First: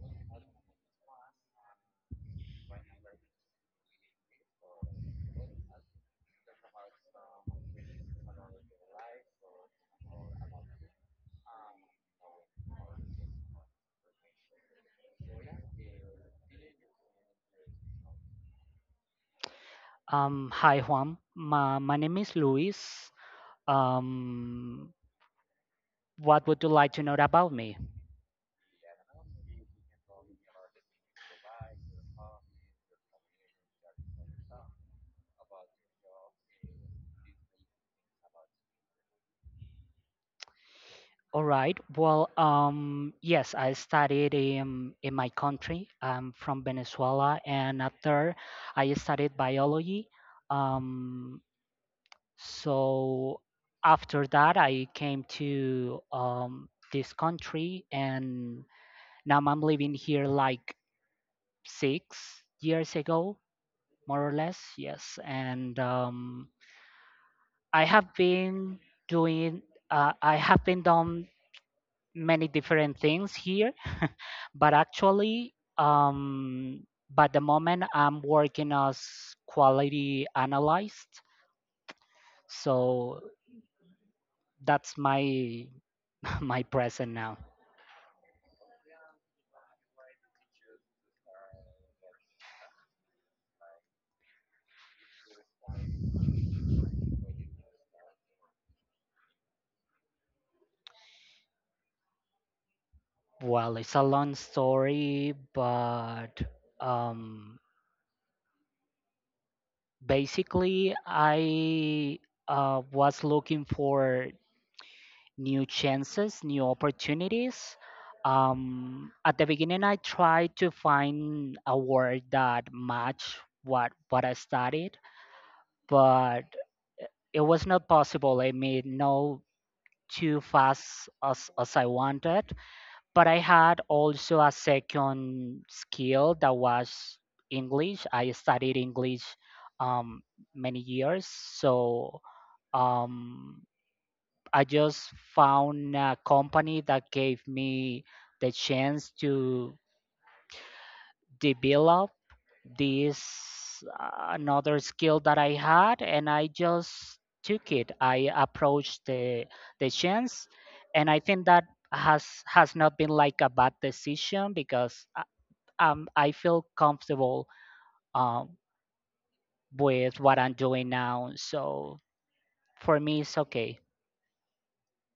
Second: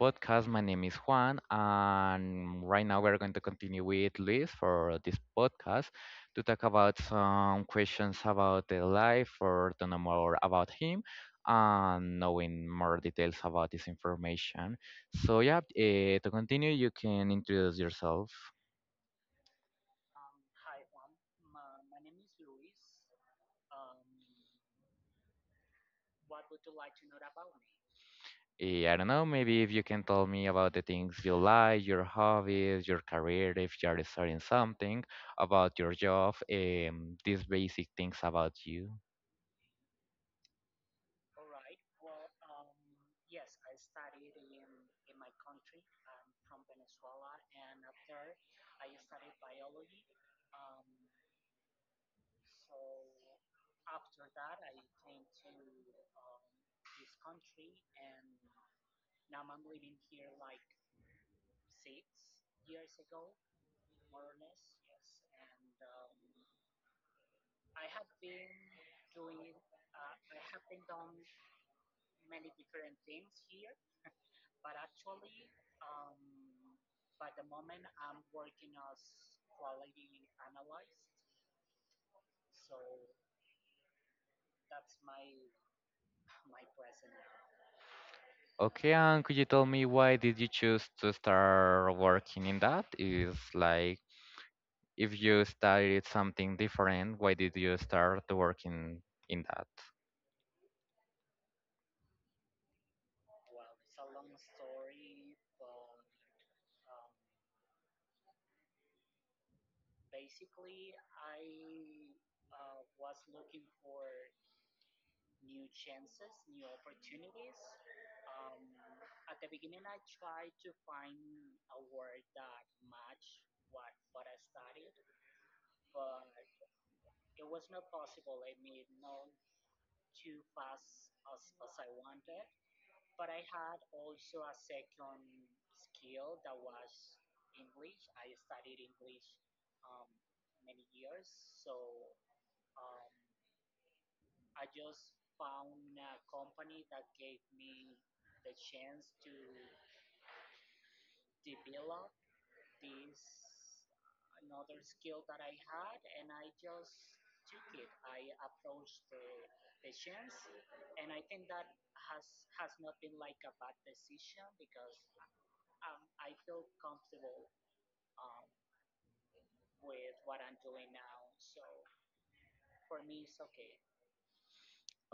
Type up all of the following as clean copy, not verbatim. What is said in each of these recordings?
podcast. My name is Juan, and right now we're going to continue with Luis for this podcast to talk about some questions about the life or to know more about him and knowing more details about this information. So, yeah, to continue, you can introduce yourself. Hi Juan, my name is Luis. Um, what would you like to know about me? I don't know, maybe if you can tell me about the things you like, your hobbies, your career, if you're studying something, about your job, these basic things about you. All right. Yes, I studied in my country. I'm from Venezuela, and after I studied biology. Um, so after that, I came to this country, and now I'm living here like 6 years ago, more or less. Yes, and I have been doing, I have been done many different things here, but by the moment I'm working as quality analyst, so that's my my present now. Okay, and could you tell me why did you choose to start working in that? Is like if you studied something different, why did you start working in that? Well, it's a long story, but um, basically, I was looking for new chances, new opportunities. At the beginning, I tried to find a word that matched what I studied, but it was not possible. I made no too fast as I wanted. But I had also a second skill that was English. I studied English um, many years, so um, I just found a company that gave me the chance to develop this another skill that I had, and I just took it. I approached the chance, and I think that has not been like a bad decision because I feel comfortable um with what I'm doing now. So for me, it's okay.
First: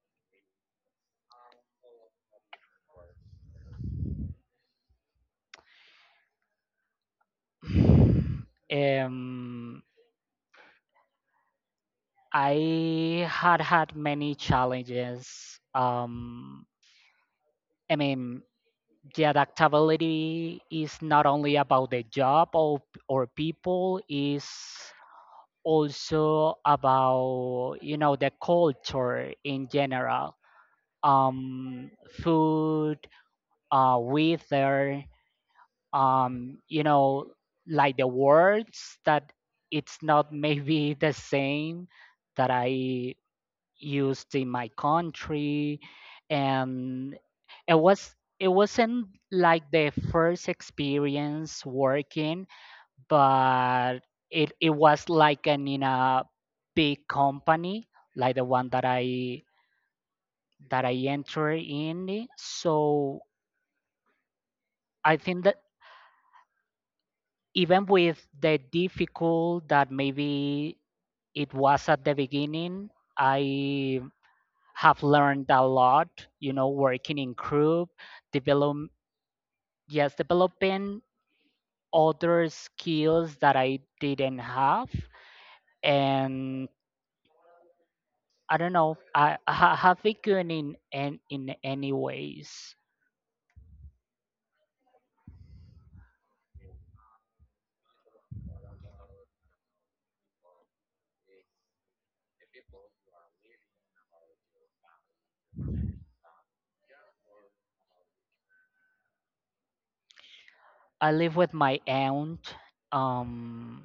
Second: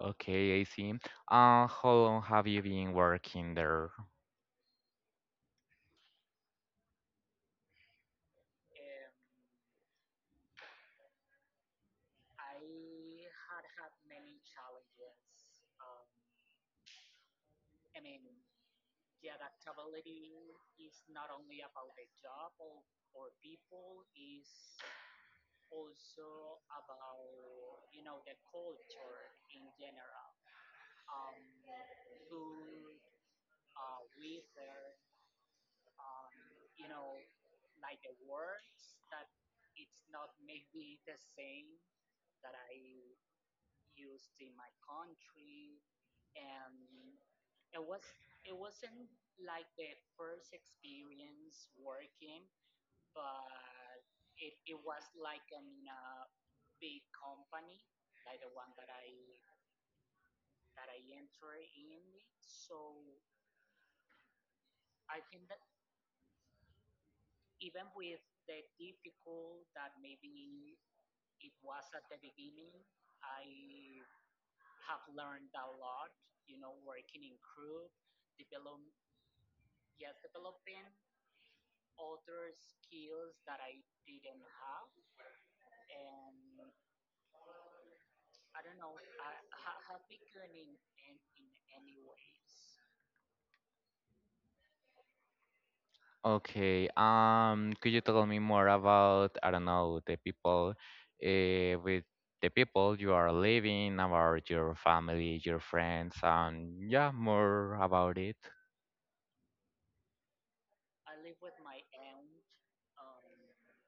Okay, I see. How long have you been working there? um I had had many challenges. I mean, the adaptability is not only about the job or people, is also about you know the culture in general. Um, food, weather, um, you know, like the words that it's not maybe the same that I used in my country and it wasn't like the first experience working but it was like an in a big company like the one that I entered in it. So I think that even with the difficult that maybe it was at the beginning I have learned a lot, you know, working in group, develop yes, developing other skills that I didn't have. And I don't know, I have it good in any ways. Okay. Could you tell me more about, I don't know, with the people you are living, about your family, your friends, and yeah, more about it. I live with my aunt, um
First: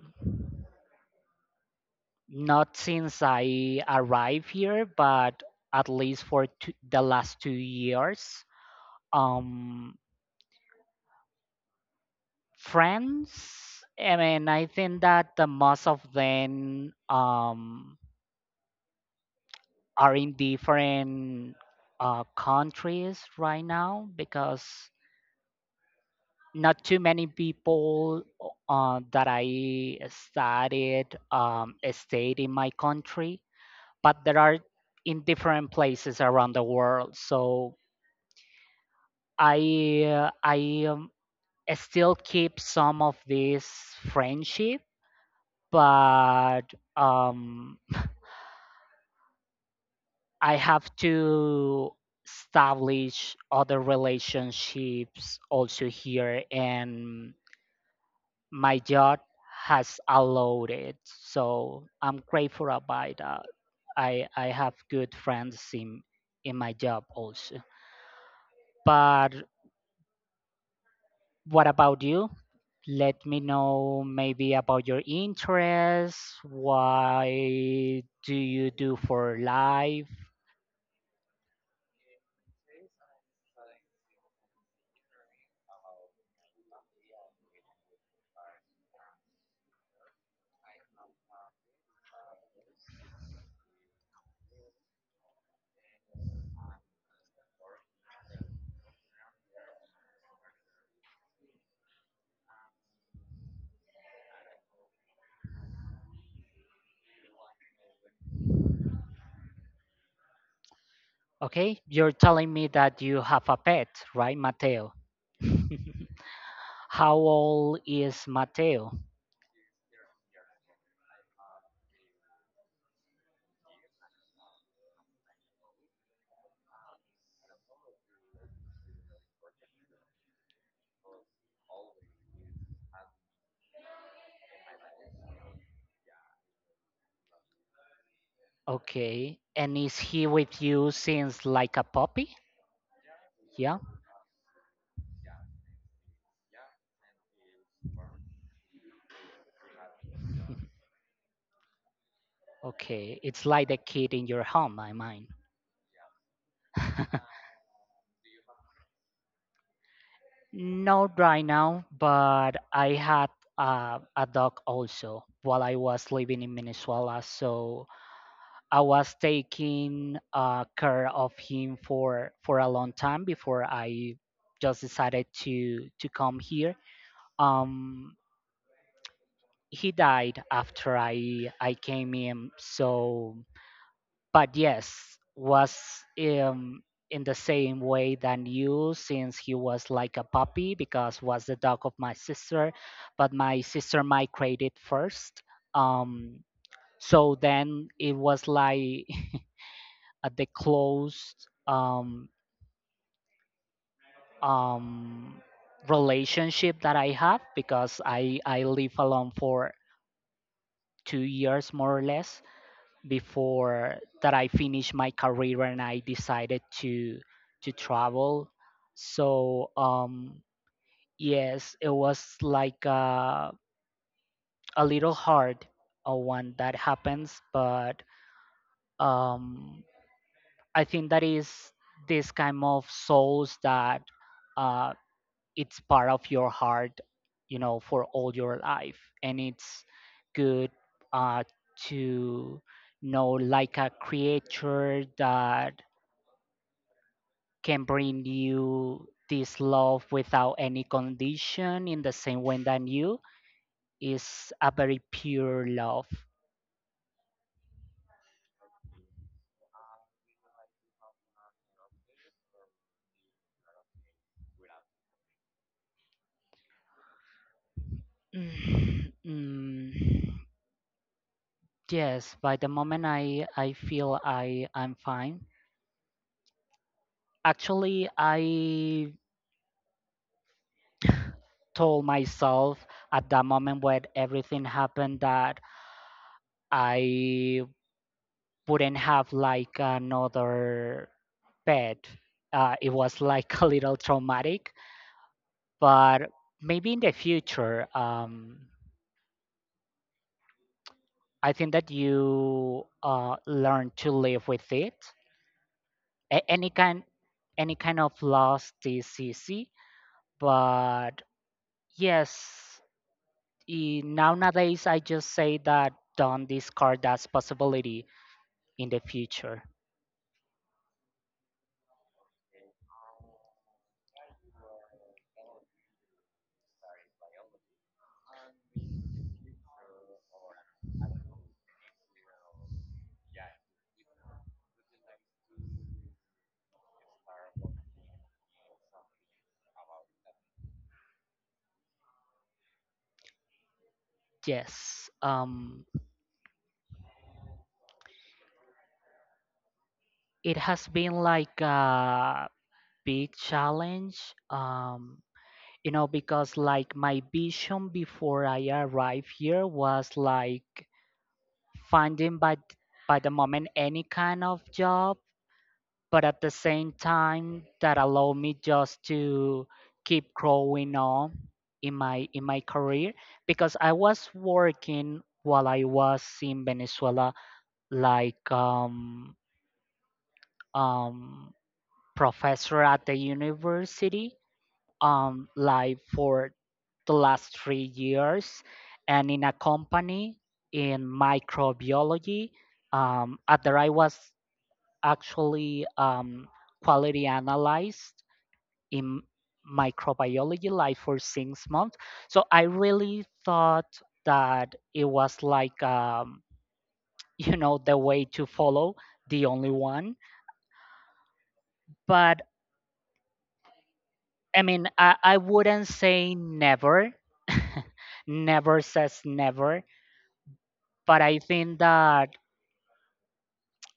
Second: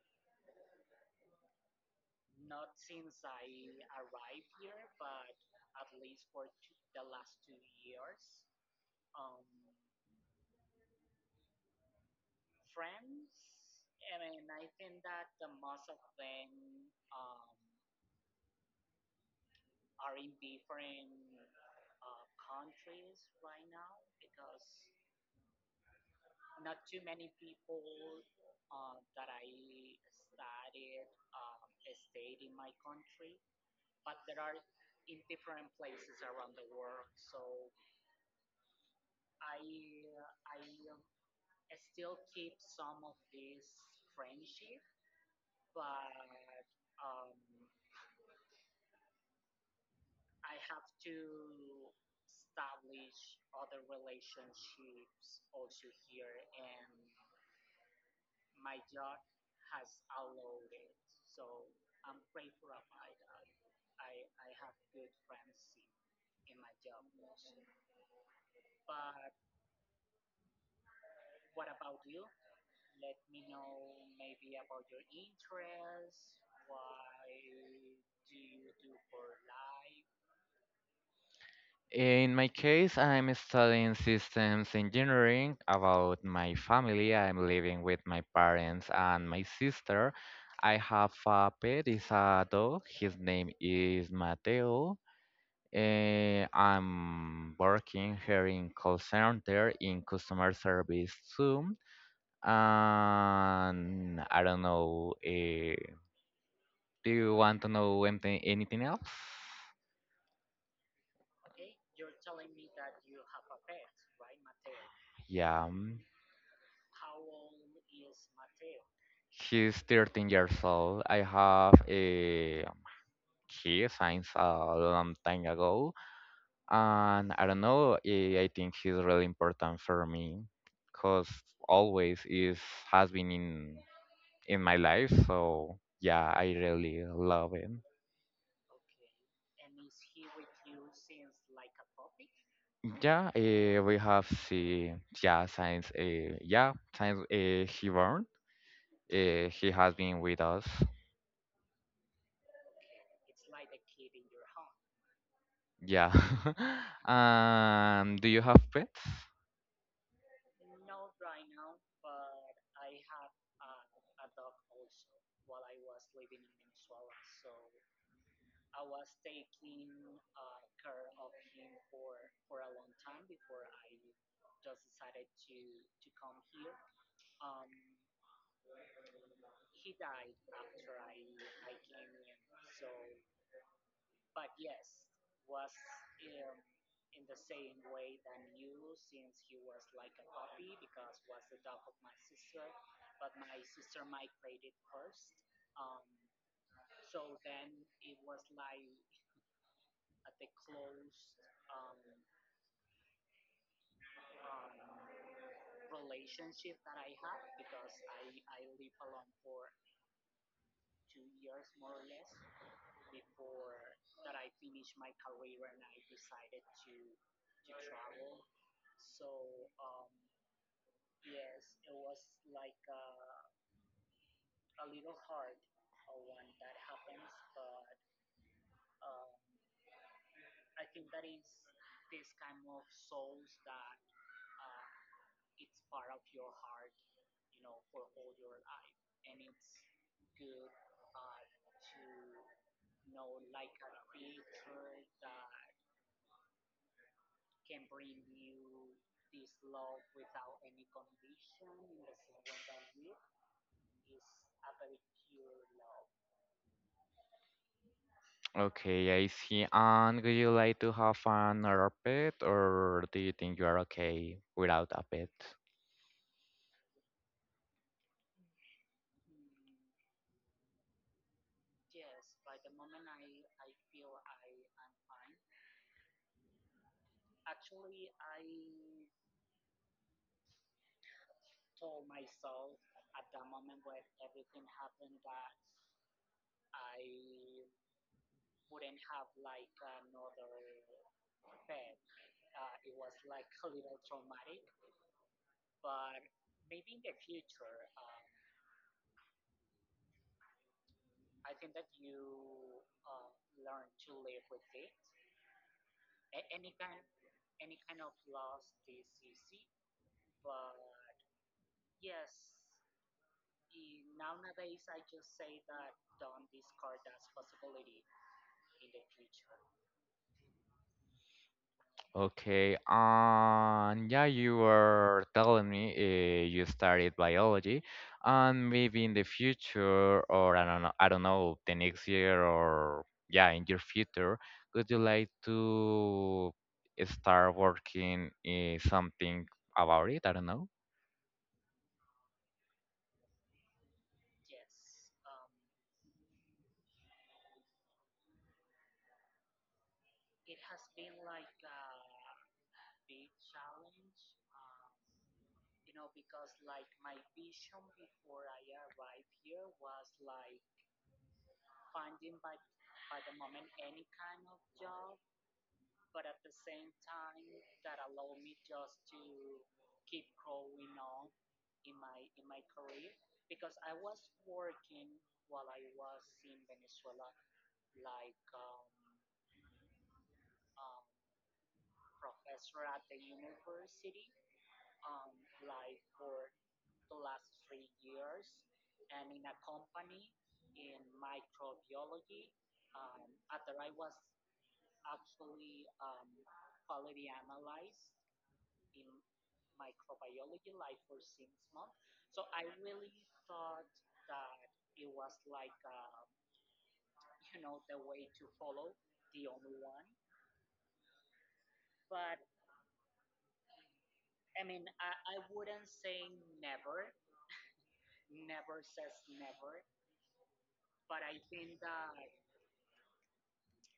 not since I arrived here, but at least the last 2 years. Um Friends, I mean, I think that the most of them are in different countries right now because not too many people that I studied stayed in my country, but there are in different places around the world. So I still keep some of this friendship, but um, I have to establish other relationships also here, and my job has allowed it. So I'm grateful about that. I have good friends in my job also. But what about you? Let me know maybe about your interests. Why do you do for life? In my case, I'm studying systems engineering. About my family, I'm living with my parents and my sister. I have a pet, it's a dog. His name is Mateo. I'm working here in call center in customer service too. And I don't know. Do you want to know anything else? Okay, you're telling me that you have a pet, right, Mateo? Yeah, How old is Mateo? he's 13 years old. I have a He since a long time ago, and I don't know. I think he's really important for me, cause always is has been in my life. So yeah, I really love it. Okay. And is he with you since like a puppy? Yeah, Yeah. We have see yeah since he born, he has been with us. Okay. It's like the kid in your home, I mean. Yeah. Do you have pets? Not right now, but I had a dog also while I was living in Venezuela. So I was taking care of him for a long time before I just decided to come here. Um, he died after I came in. So, but yes, was um, in the same way than you since he was like a puppy because was the dog of my sister, but my sister migrated first. Um, so then it was like a the closed um relationship that I have because I live alone for 2 years more or less before that I finished my career and I decided to travel. So yes, it was like a little hard when that happens, but um, I think that is this kind of souls that uh, it's part of your heart, you know, for all your life, and it's good uh, to know like a creature that can bring you this love without any condition in the same way that you is a very pure love. Okay, I see. And would you like to have another pet, or do you think you are okay without a pet? Mm, mm, yes, by the moment I feel I'm fine. Actually, I told myself at that moment when everything happened that I wouldn't have like another pet. It was like a little traumatic but maybe in the future I think that you learn to live with it. A- any kind any kind of loss is easy but yes, nowadays I just say that don't discard that possibility in the future. Okay, and yeah, you were telling me you studied biology, and maybe in the future, or I don't know, the next year, or yeah, in your future, would you like to start working something about it? I don't know. yes um, it has been like a big challenge. um, you know because like my vision before I arrived here was like finding by the moment any kind of job but at the same time that allow me just to keep growing on in my career because I was working while I was in Venezuela like um professor at the university like for the last 3 years and in a company in microbiology. At that I was actually quality analyzed in microbiology like for 6 months. So I really thought that it was like you know the way to follow, the only one. But I mean, I wouldn't say never. Never says never but I think that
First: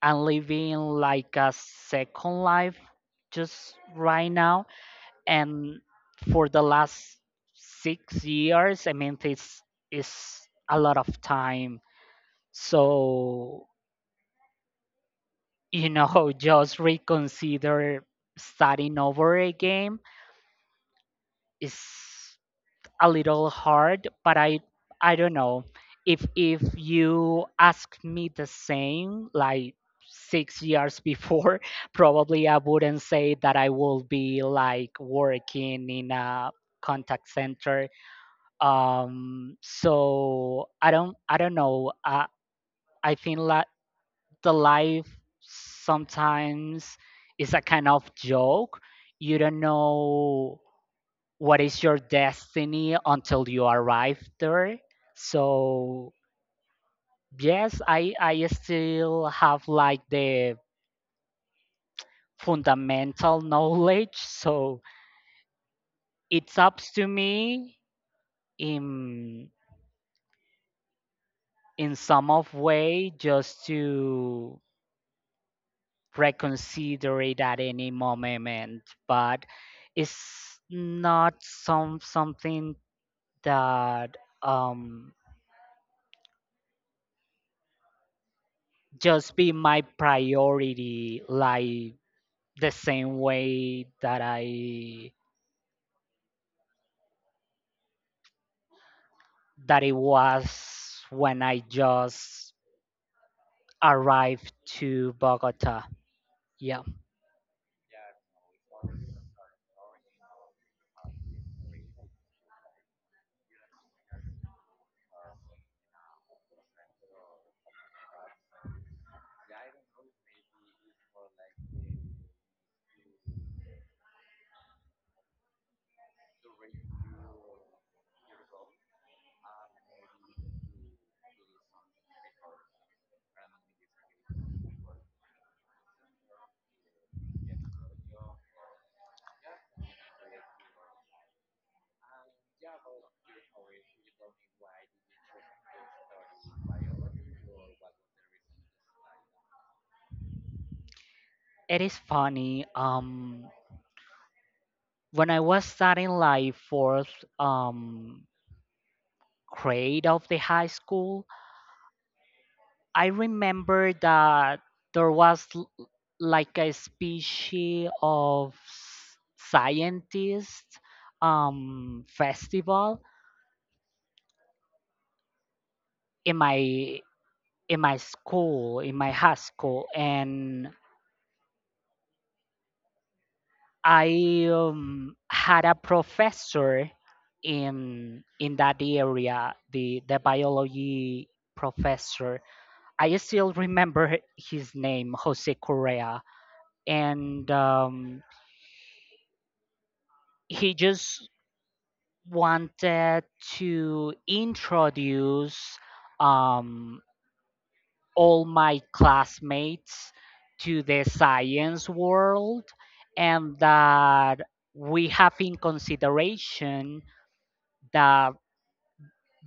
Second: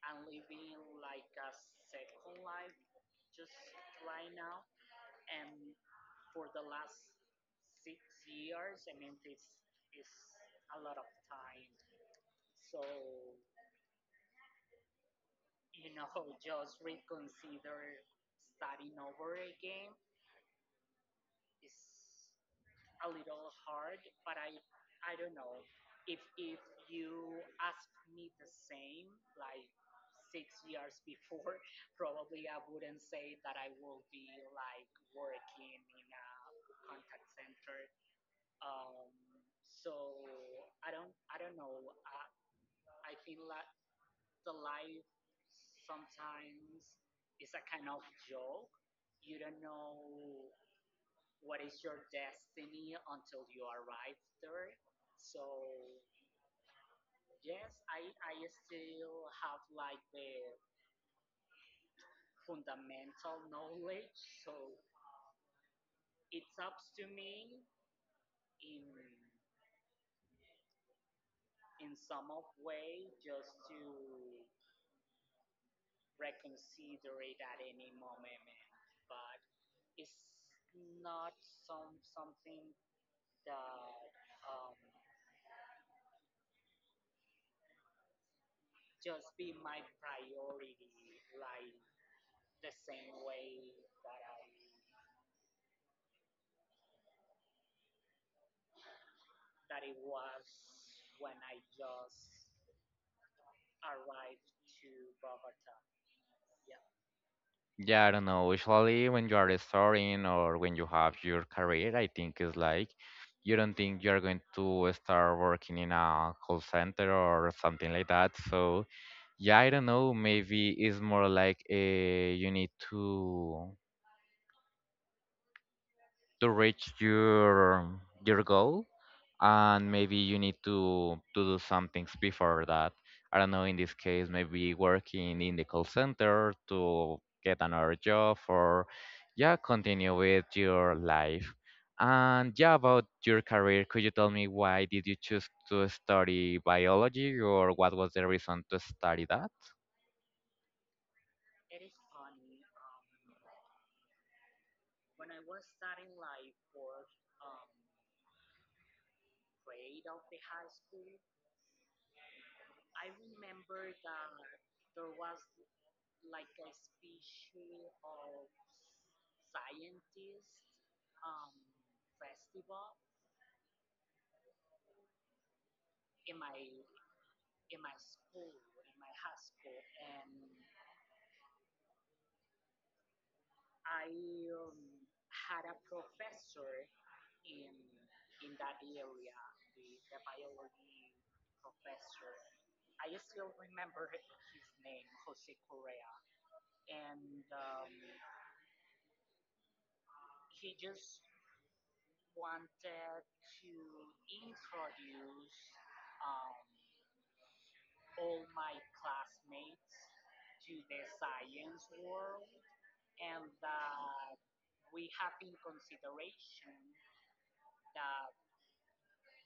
I'm living like a second life just right now. And for the last 6 years, I mean, it's a lot of time. So, you know, just reconsider starting over again is a little hard, but I don't know if you asked me the same like 6 years before, probably I wouldn't say that I will be like working in a contact center. So I don't know. I think like the life sometimes is a kind of joke. You don't know what is your destiny until you arrive there. So yes, I still have like the fundamental knowledge. So it's up to me in some of way just to reconsider it at any moment. But it's not something that um just be my priority like the same way that I that it was when I just arrived to Bogota. Yeah, Yeah, I don't know. Usually, when you are starting or when you have your career, I think it's like you don't think you're going to start working in a call center or something like that. So yeah, I don't know. Maybe it's more like you need to reach your goal, and maybe you need to do some things before that. I don't know. In this case, maybe working in the call center to get another job, or yeah, continue with your life. And yeah, about your career, could you tell me why did you choose to study biology, or what was the reason to study that? it is funny. When I was starting like fourth um grade of the high school, I remember that there was like a species of scientist festival in my school, in my high school, and I had a professor in that area, the biology professor. I still remember his name, Jose Correa, and he just wanted to introduce um, all my classmates to the science world and that we have in consideration that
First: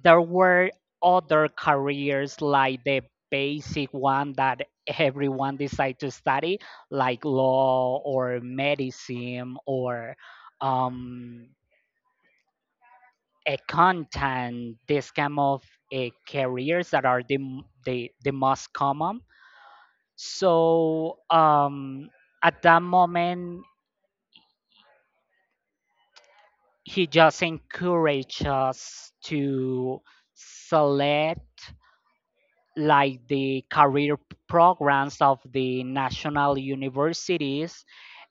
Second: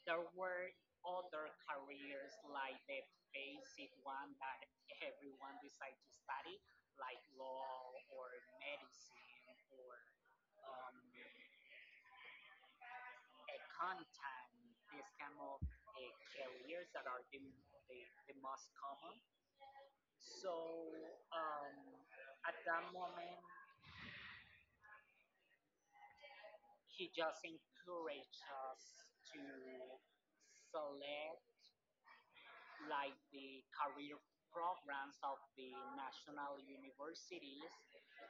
there were other careers like the basic one that everyone decide to study like law or medicine or um, accountant, this kind of careers that are the, the most common. So um, at that moment, he just encouraged us to select like the career programs of the national universities.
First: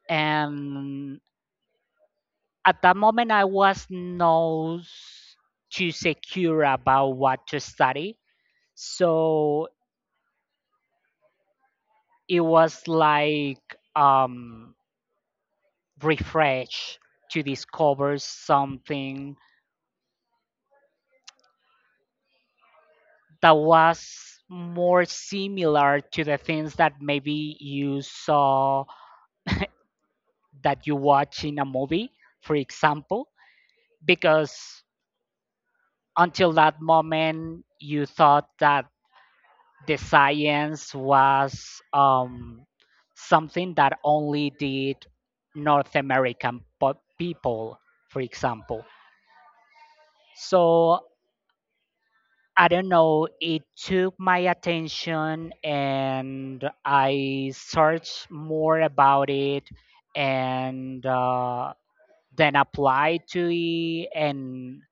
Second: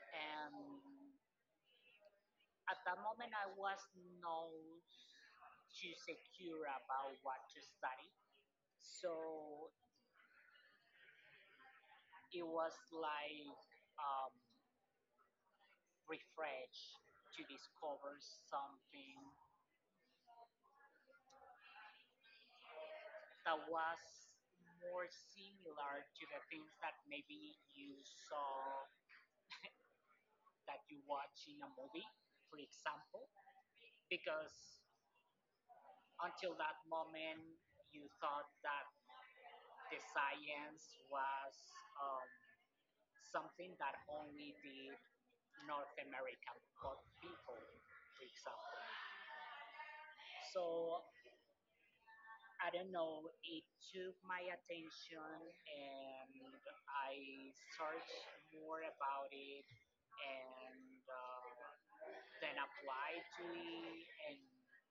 And at that moment, I was not too secure about what to study. So it was like um, refresh to discover something that was more similar to the things that maybe you saw that you watch in a movie, for example, because until that moment you thought that the science was something that only did North American people, for example. So I don't know, it took my attention and I searched more about it and then applied to it and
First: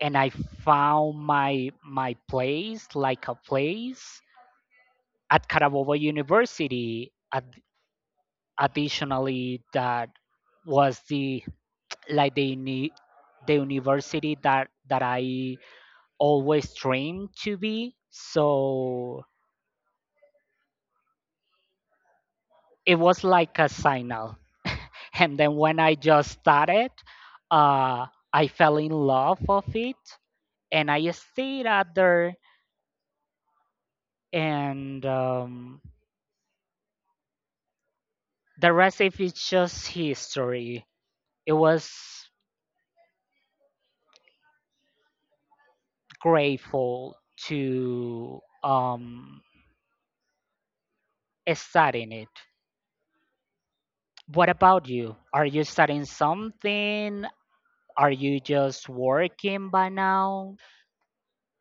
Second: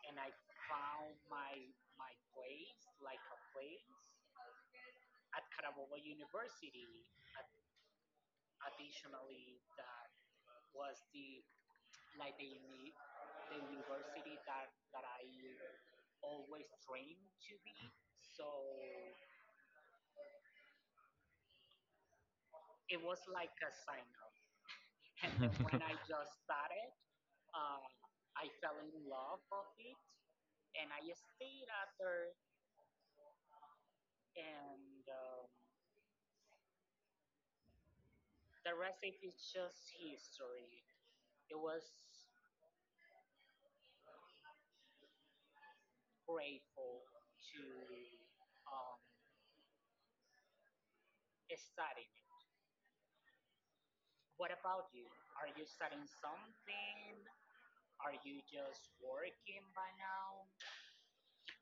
and I found my place, like a place at Carabobo University. Additionally, that was the like the uni- the university that I always dreamed to be. So it was like a signal. And then when I just started, uh, I fell in love of it, and I stayed out there. And the rest of it's just history. It was grateful to studying it. What about you? Are you studying something? Are you just working by now?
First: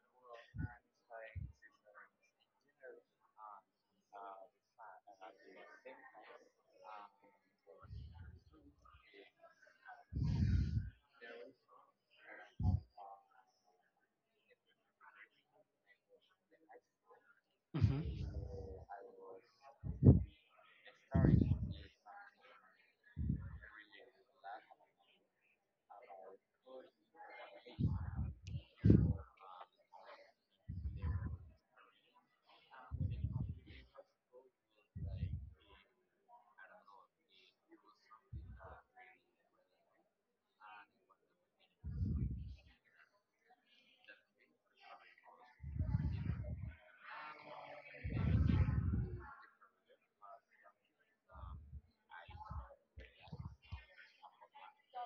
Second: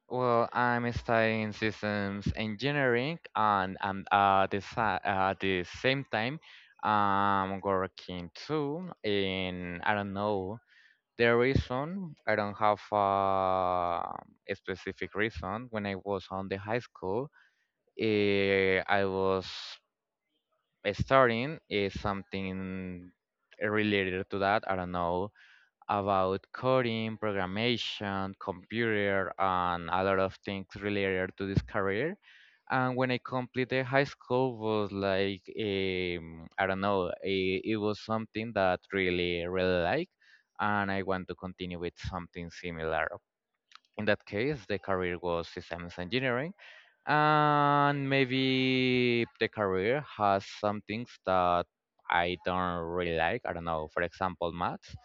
Well, I'm studying systems engineering and I'm at at the same time I'm working too in I don't know the reason I don't have a specific reason. When I was on the high school, Hmm. I was studying is something related to that. I don't know, about coding, programmation, computer, and a lot of things related to this career. And when I completed high school, was like I don't know, it was something that really really like, and I want to continue with something similar. In that case, the career was systems engineering, and maybe the career has some things that I don't really like. I don't know, for example, maths,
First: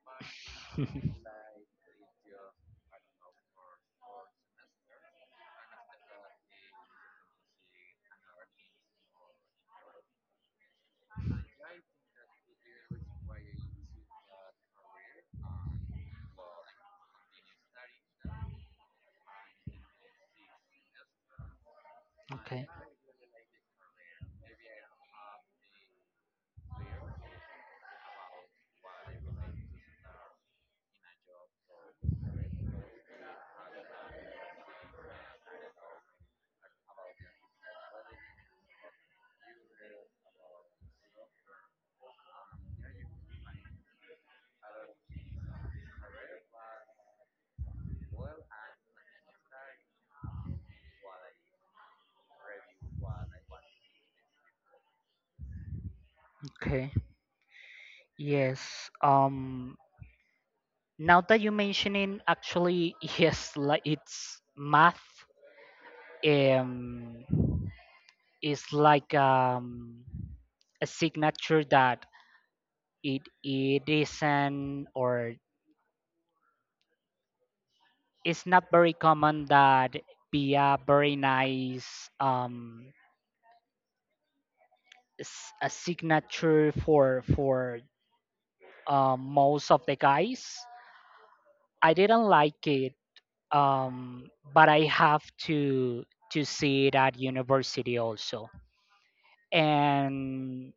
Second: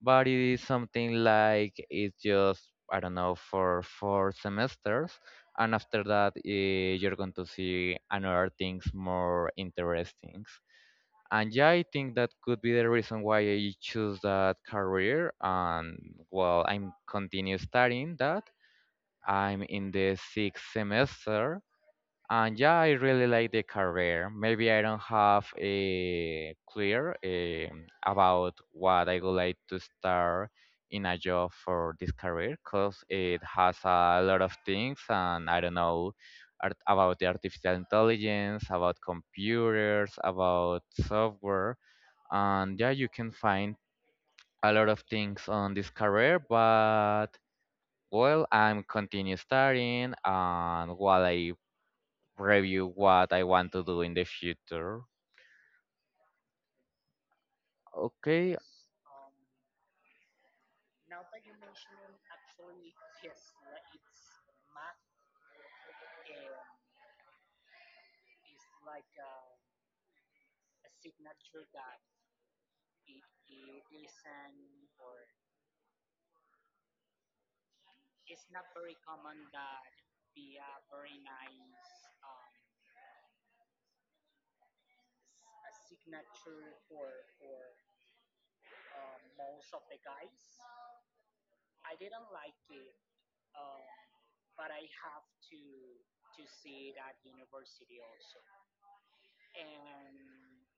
but it is something like it's just I don't know for four semesters, and after that you're going to see another things more interesting. And yeah, I think that could be the reason why I choose that career. And well, I'm continue studying that. I'm in the sixth semester, and Okay. yeah, I really like the career. Maybe I don't have a clear about what I would like to start in a job for this career because it has a lot of things, and I don't know about the artificial intelligence, about computers, about software, and yeah, you can find a lot of things on this career, but well, I'm continue studying, and while I review what I want to do in the future. Okay. Okay, Yes. Um. Now that you mentioning, actually, yes, like it's math. Um, it's like a signature that it isn't or it's not very common that be a very nice um a signature for most of the guys. I didn't like it, but I have to to see it at university also. And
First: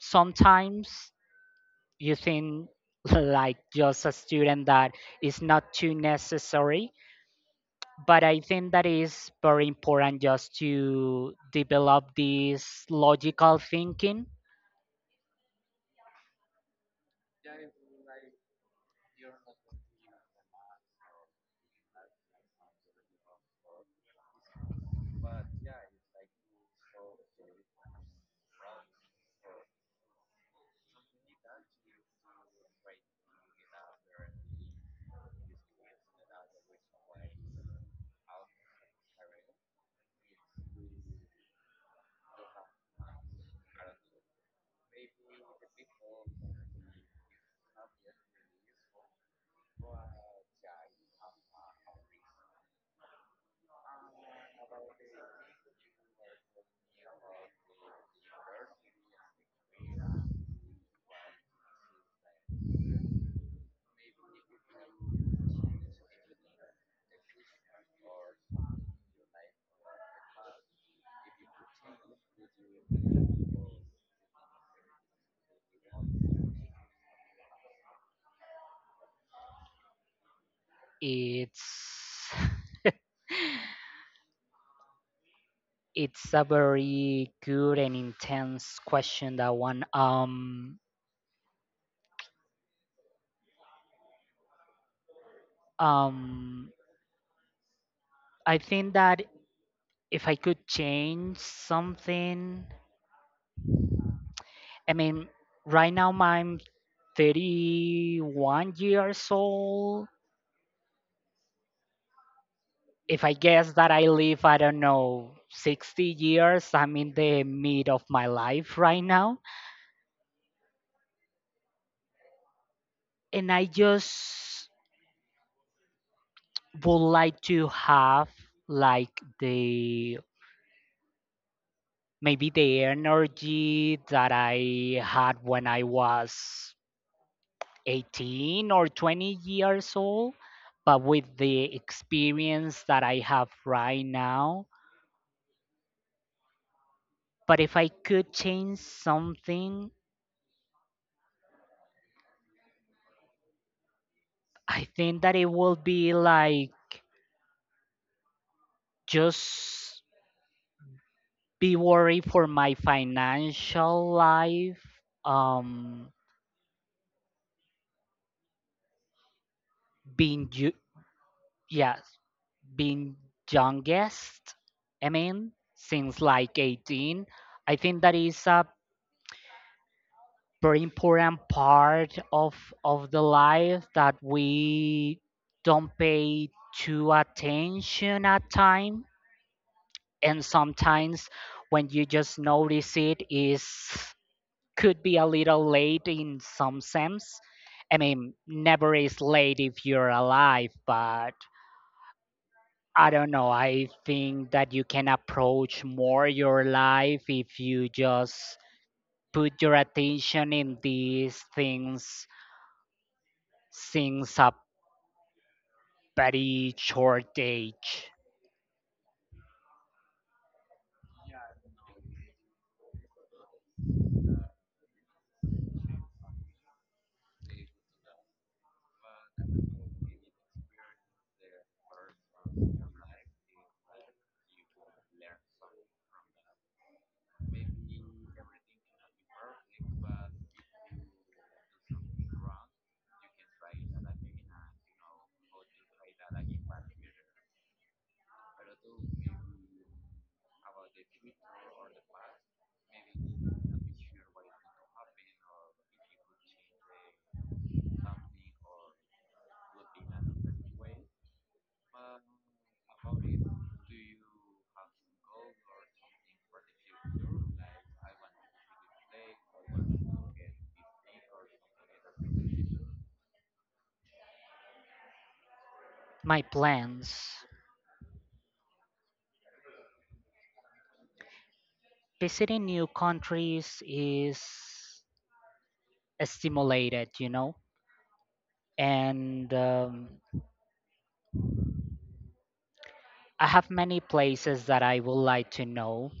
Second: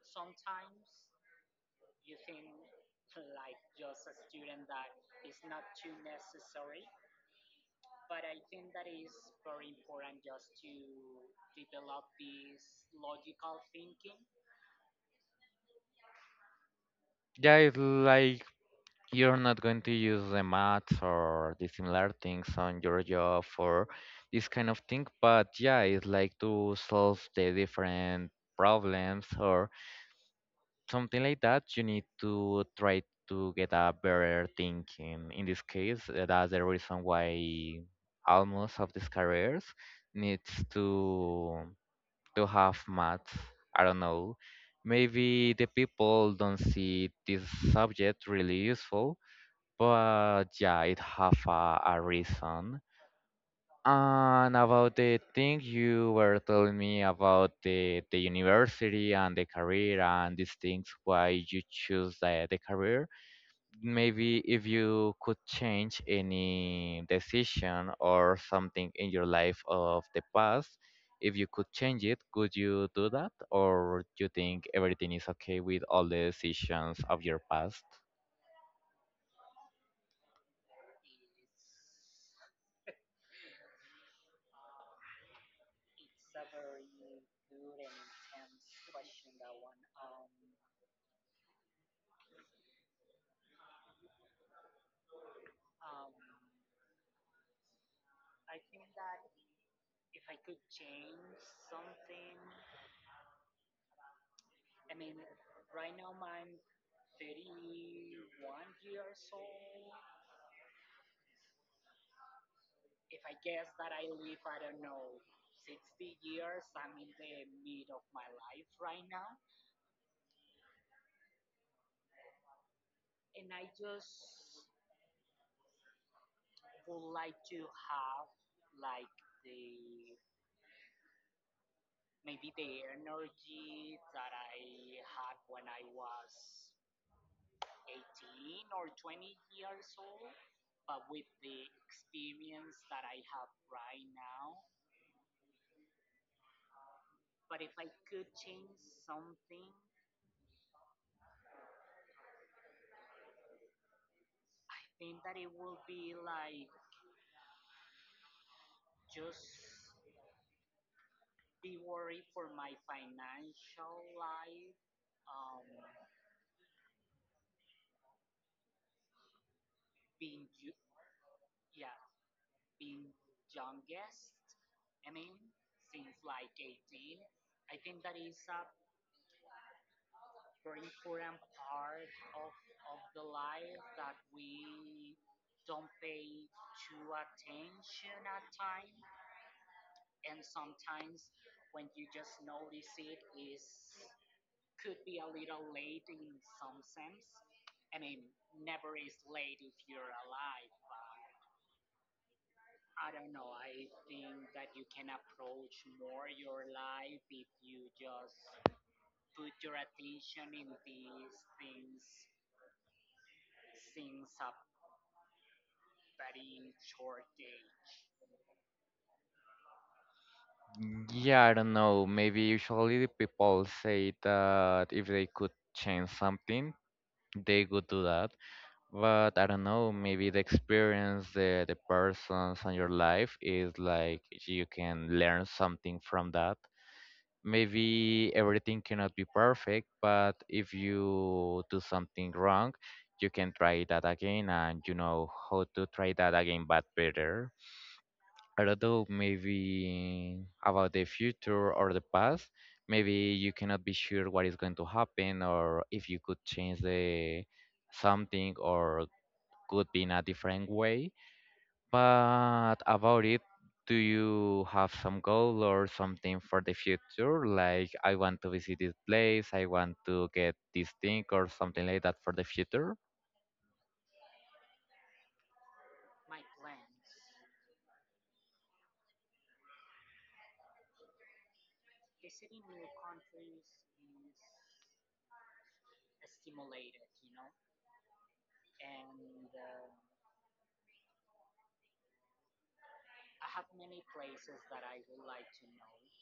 sometimes you think like just a student that is not too necessary but I think that is very important just to develop this logical thinking. yeah, it's like you're not going to use the math or the similar things on your job for this kind of thing, but yeah, it's like to solve the different problems or something like that. You need to try to get a better thinking. In this case, that's the reason why almost of these careers needs to have maths. I don't know. Maybe the people don't see this subject really useful, but yeah, it have a reason. And about the thing you were telling me about the university and the career and these things, why you choose the career, maybe if you could change any decision or something in your life of the past, if you could change it, could you do that? Or you think everything is okay with all the decisions of your past? It's it's a very good and intense question that one. Um I think that if I could change something, I mean, right now my 31 years old. If I guess that I live, I don't know, 60 years, I'm in the mid of my life right now. And I just would like to have like the maybe the energy that I had when I was 18 or 20 years old, but with the experience that I have right now. But if I could change something, I think that it will be like just be worried for my financial life. Um, being you, yes, being youngest. I mean, since like 18, I think that is a very important part of the life that we don't pay too attention at time, and sometimes when you just notice it is could be a little late in some sense. I mean, never is late if you're alive, but I don't know. I think that you can approach more your life if you just put your attention in these things since a very short age. Yeah, I don't know. Maybe usually the people say that if they could change something, they would do that. But I don't know, maybe the experience, the persons on your life is like you can learn something from that. Maybe everything cannot be perfect, but if you do something wrong, you can try that again and you know how to try that again but better. I don't know, maybe about the future or the past. Maybe you cannot be sure what is going to happen or if you could change the something or could be in a different way. But about it, do you have some goal or something for the future? Like, I want to visit this place, I want to get this thing, or something like that for the future? My plans visiting new countries is stimulated, you know, and I have many places that I would like to know.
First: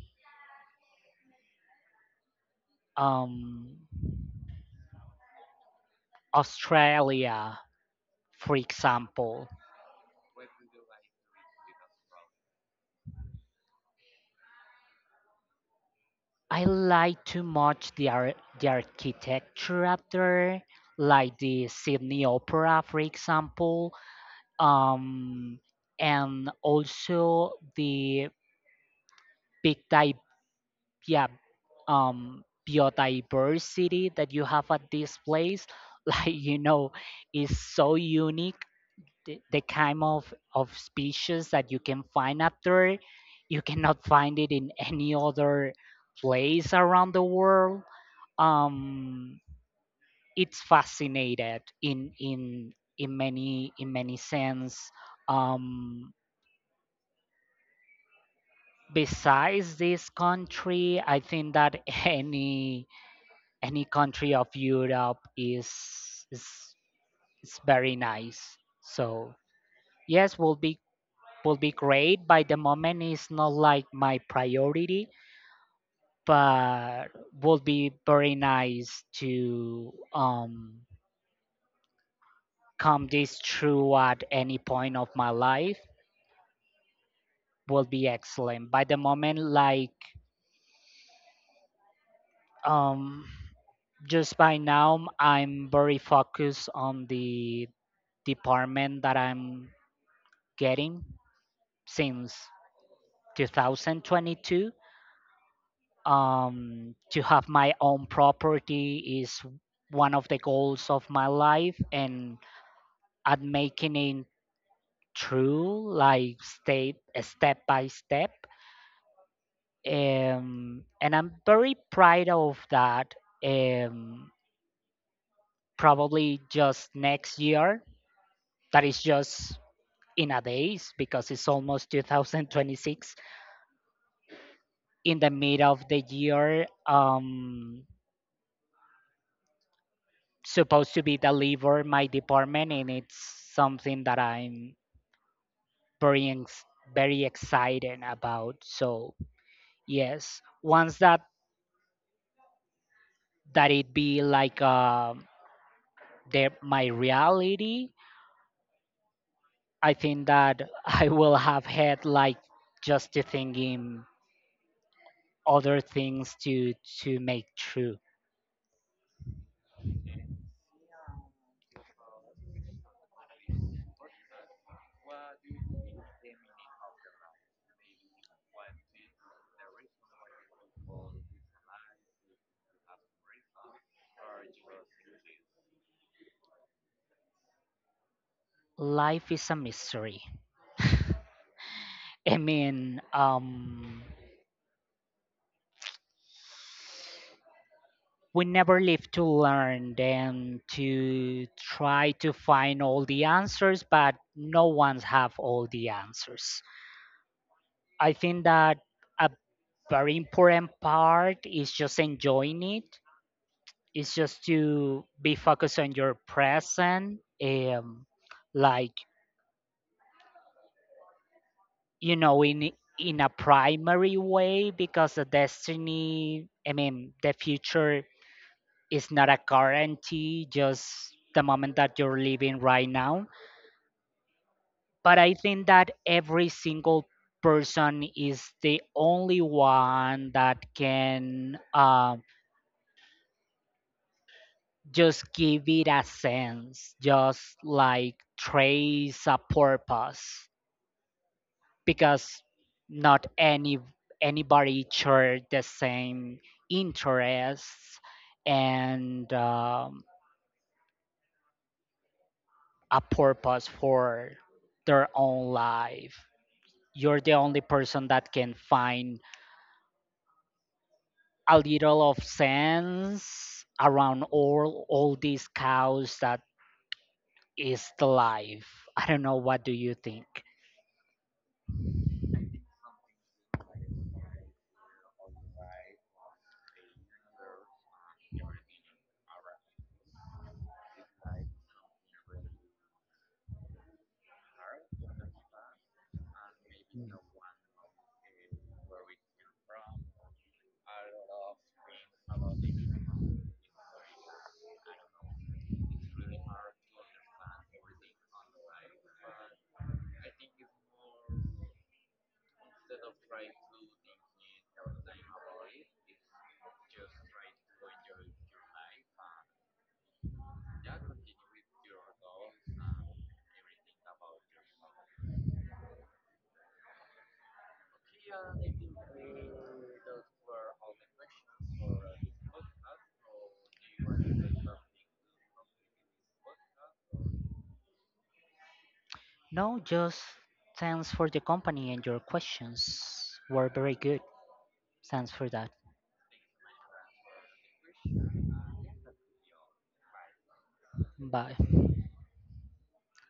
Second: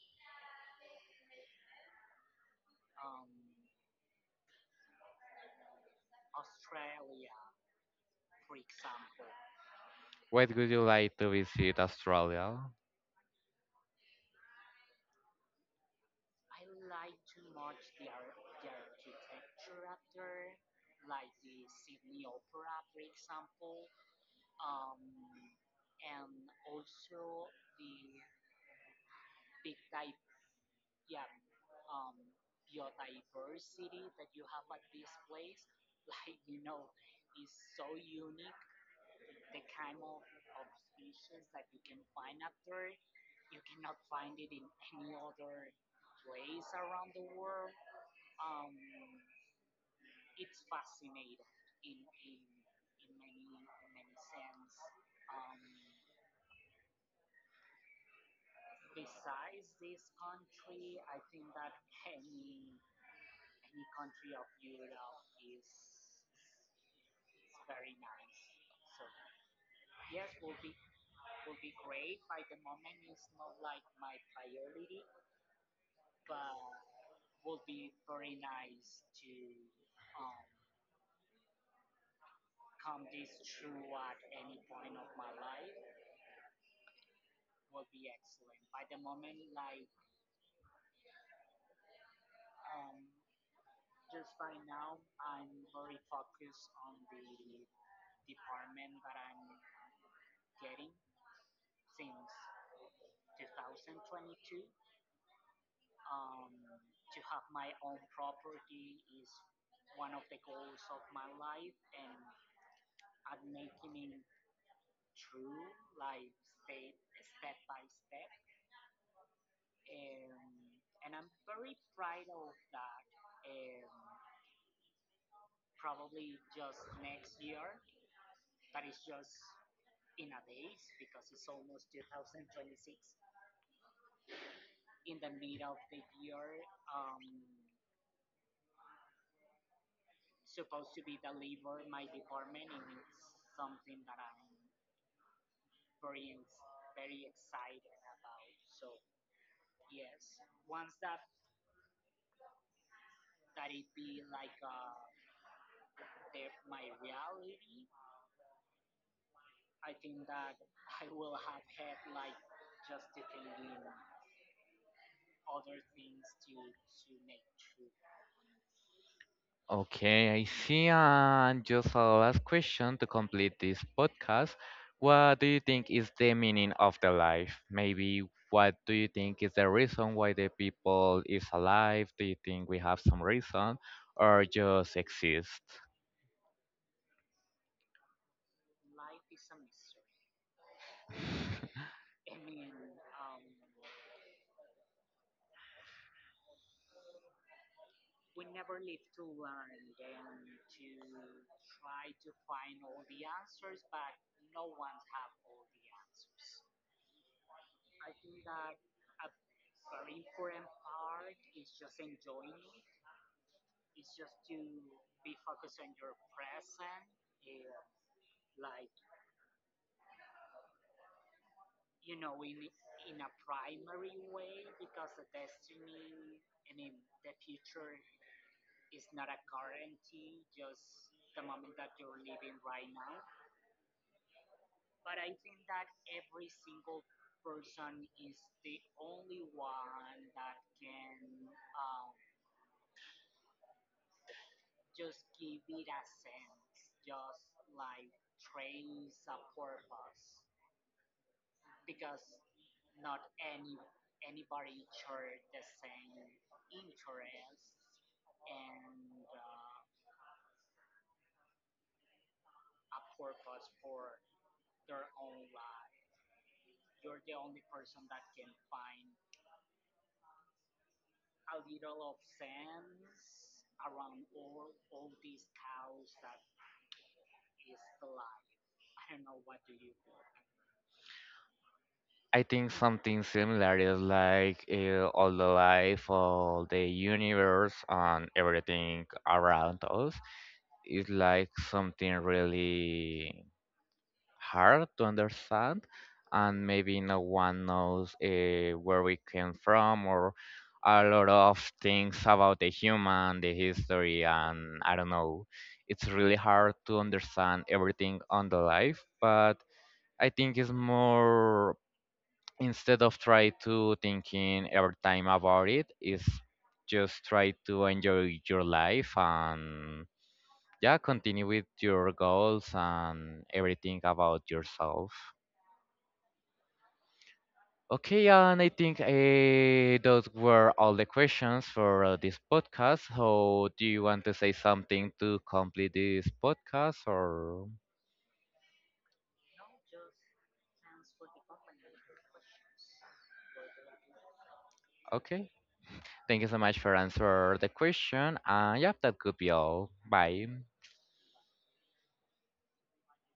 Um, Australia, for example. What would you like to visit Australia? I like too much the architecture up there, like the Sydney Opera, for example. Um, and also the big di- yeah, biodiversity that you have at this place. Like you know, is so unique the kind of species that you can find up there. You cannot find it in any other place around the world. Um, it's fascinated in many sense. Um, besides this country, I think that any country of Europe is, is very nice. So yes, we will be great. By the moment, it's not like my priority, but will be very nice to come this true at any point of my life. Will be excellent. By the moment, um, just by now, I'm very focused on the department that I'm getting since 2022. To have my own property is one of the goals of my life, and at making it true like state step by step. And I'm very proud of that. um, probably just next year, that is just in a days because it's almost 2026 in the mid of the year. Supposed to be delivered my department, and it's something that I'm very ex- very excited about. So yes, once that it be like my reality, I think that I will have had like just to thinking other things to make true. Okay, I see. And just a last question to complete this podcast. What do you think is the meaning of the life? Maybe what do you think is the reason why the people is alive? Do you think we have some reason or just exist? Life is a mystery. I mean, we never live to learn and to try to find all the answers, but no one's have all the answers. I think that a very important part is just enjoying it. It's just to be focused on your present. um, like you know, in a primary way, because the destiny, I mean the future, is not a guarantee, just the moment that you're living right now. But I think that every single person is the only one that can just give it a sense, just like trace a purpose, because not anybody share the same interests, and a purpose for their own life. You're the only person that can find a little of sense around all these cows that is the life. I don't know what do you think. I think something similar is like all the life, all the universe, and everything around us is like something really hard to understand, and maybe no one knows where we came from or a lot of things about the human the history, and I don't know, it's really hard to understand everything on the life, but I think it's more, instead of try to thinking Mm. every time about it, is just try to enjoy your life and yeah continue with your goals and everything about yourself. Okay, and I think those were all the questions for this podcast. So, do you want to say something to complete this podcast, or No, just thanks for the company, and your questions were very good. Thanks for okay? that. Thank you so much for answer the question. And yeah, that could be all. Bye. Bye.